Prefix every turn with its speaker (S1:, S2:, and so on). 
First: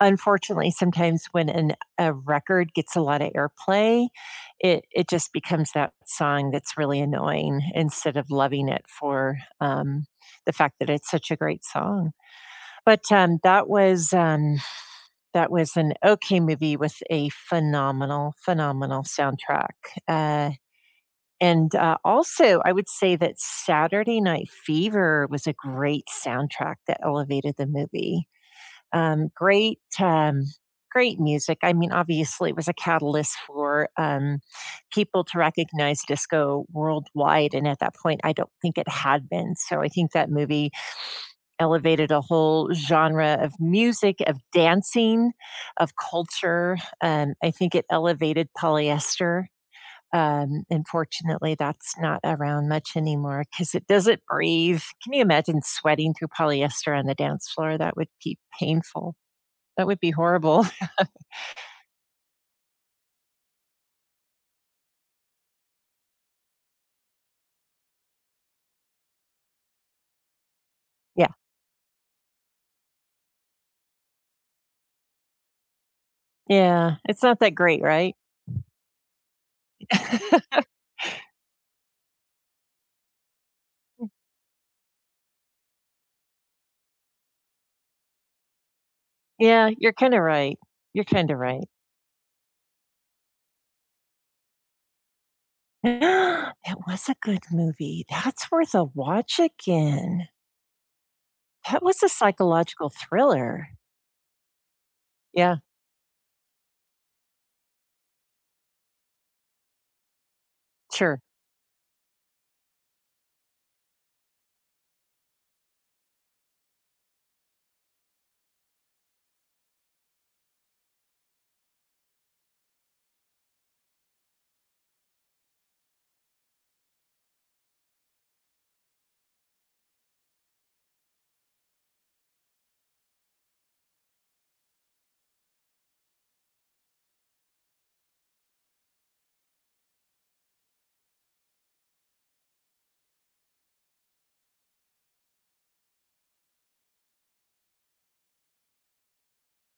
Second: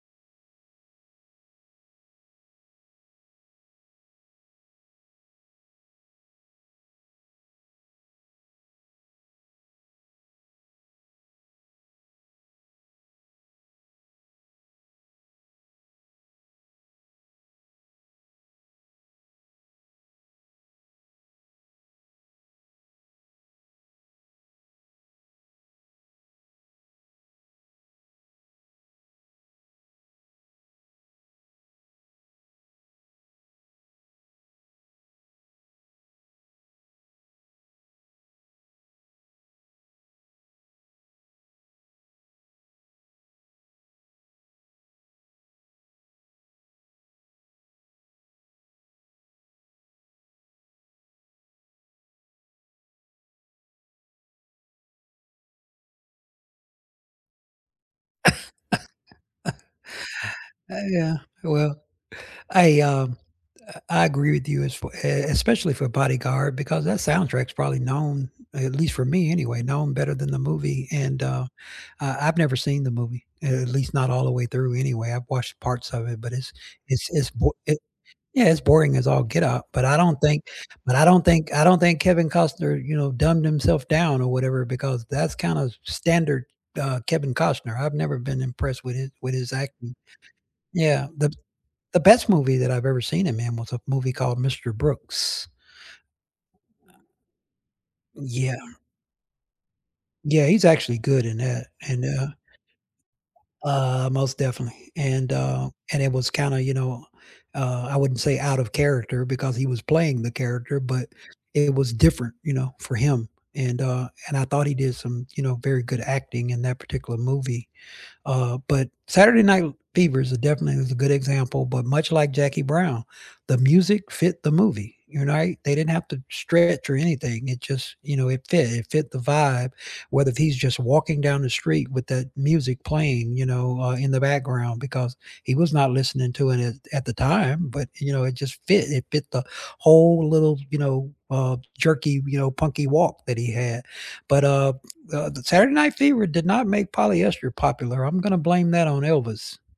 S1: Unfortunately, sometimes when an a record gets a lotta airplay, it it just becomes that song that's really annoying instead of loving it for, um, the fact that it's such a great song. But, um, that was an that was an okay movie with a phenomenal, phenomenal soundtrack. Uh, and, uh, also, I would say that Saturday Night Fever was a great soundtrack that elevated the movie. Um, great, um, great music, I mean, obviously, it was a catalyst for, um, people to recognize disco worldwide, and at that point, I don't think it had been, so, I think that movie elevated a whole genre of music, of dancing, of culture. Um, I think it elevated polyester. Um, unfortunately, that's not around much anymore 'cause it doesn't breathe. Can you imagine sweating through polyester on the dance floor? That would be painful. That would be horrible.
S2: Ah, yeah, well, I, um, a I agree with you as f e es especially for Bodyguard because that soundtrack is probably known, at least for me anyway, known better than the movie and,
S1: Yeah.
S2: uh, I I've never seen the movie, a at least not all the way through anyway, I've watched parts of it, but it's
S1: Yeah.
S2: it's
S1: It's
S2: it's
S1: not
S2: bo
S1: that
S2: it
S1: great, right?
S2: yeah, it's boring as all get up, but I don't think but I don't think I don't think Kevin Costner, you know, dumbed himself
S1: Mm.
S2: down or whatever because that's kinda s standard, uh, Kevin Costner, I've never been impressed with his with his
S1: Yeah, you're
S2: acting.
S1: kinda right. You're
S2: Yeah. The b
S1: kinda right.
S2: the best movie that I've ever seen in man was a movie called Mr. Brooks.
S1: It
S2: Uh.
S1: was a good movie, that's
S2: Yeah.
S1: worth a watch again!
S2: Yeah, he's actually good in that
S1: That was
S2: and,
S1: a
S2: uh
S1: psychological thriller.
S2: uh, most definitely and,
S1: Yeah.
S2: uh and it was kinda, you know, uh, I wouldn't say out of character because he was playing the character but
S1: Sure.
S2: it was different, you know, for him. And, uh, and I thought he did some, you know, very good acting in that particular movie. Uh, but Saturday Night l Fever is a definitely was a good example, but much like Jackie Brown, the music fit the movie, you're not they didn't have to stretch or anything, it just, you know, it fit, it fit the vibe, whether he's just walking down the street with that music playing, you know, uh, in the background because he was not listening to it, eh, at the time, but, you know, it just fit, it fit the whole little, you know, uh, jerky, you know, punky walk that he had. But, uh, uh, the Saturday Night Fever did not make polyester popular. I'm gonna blame that on Elvis.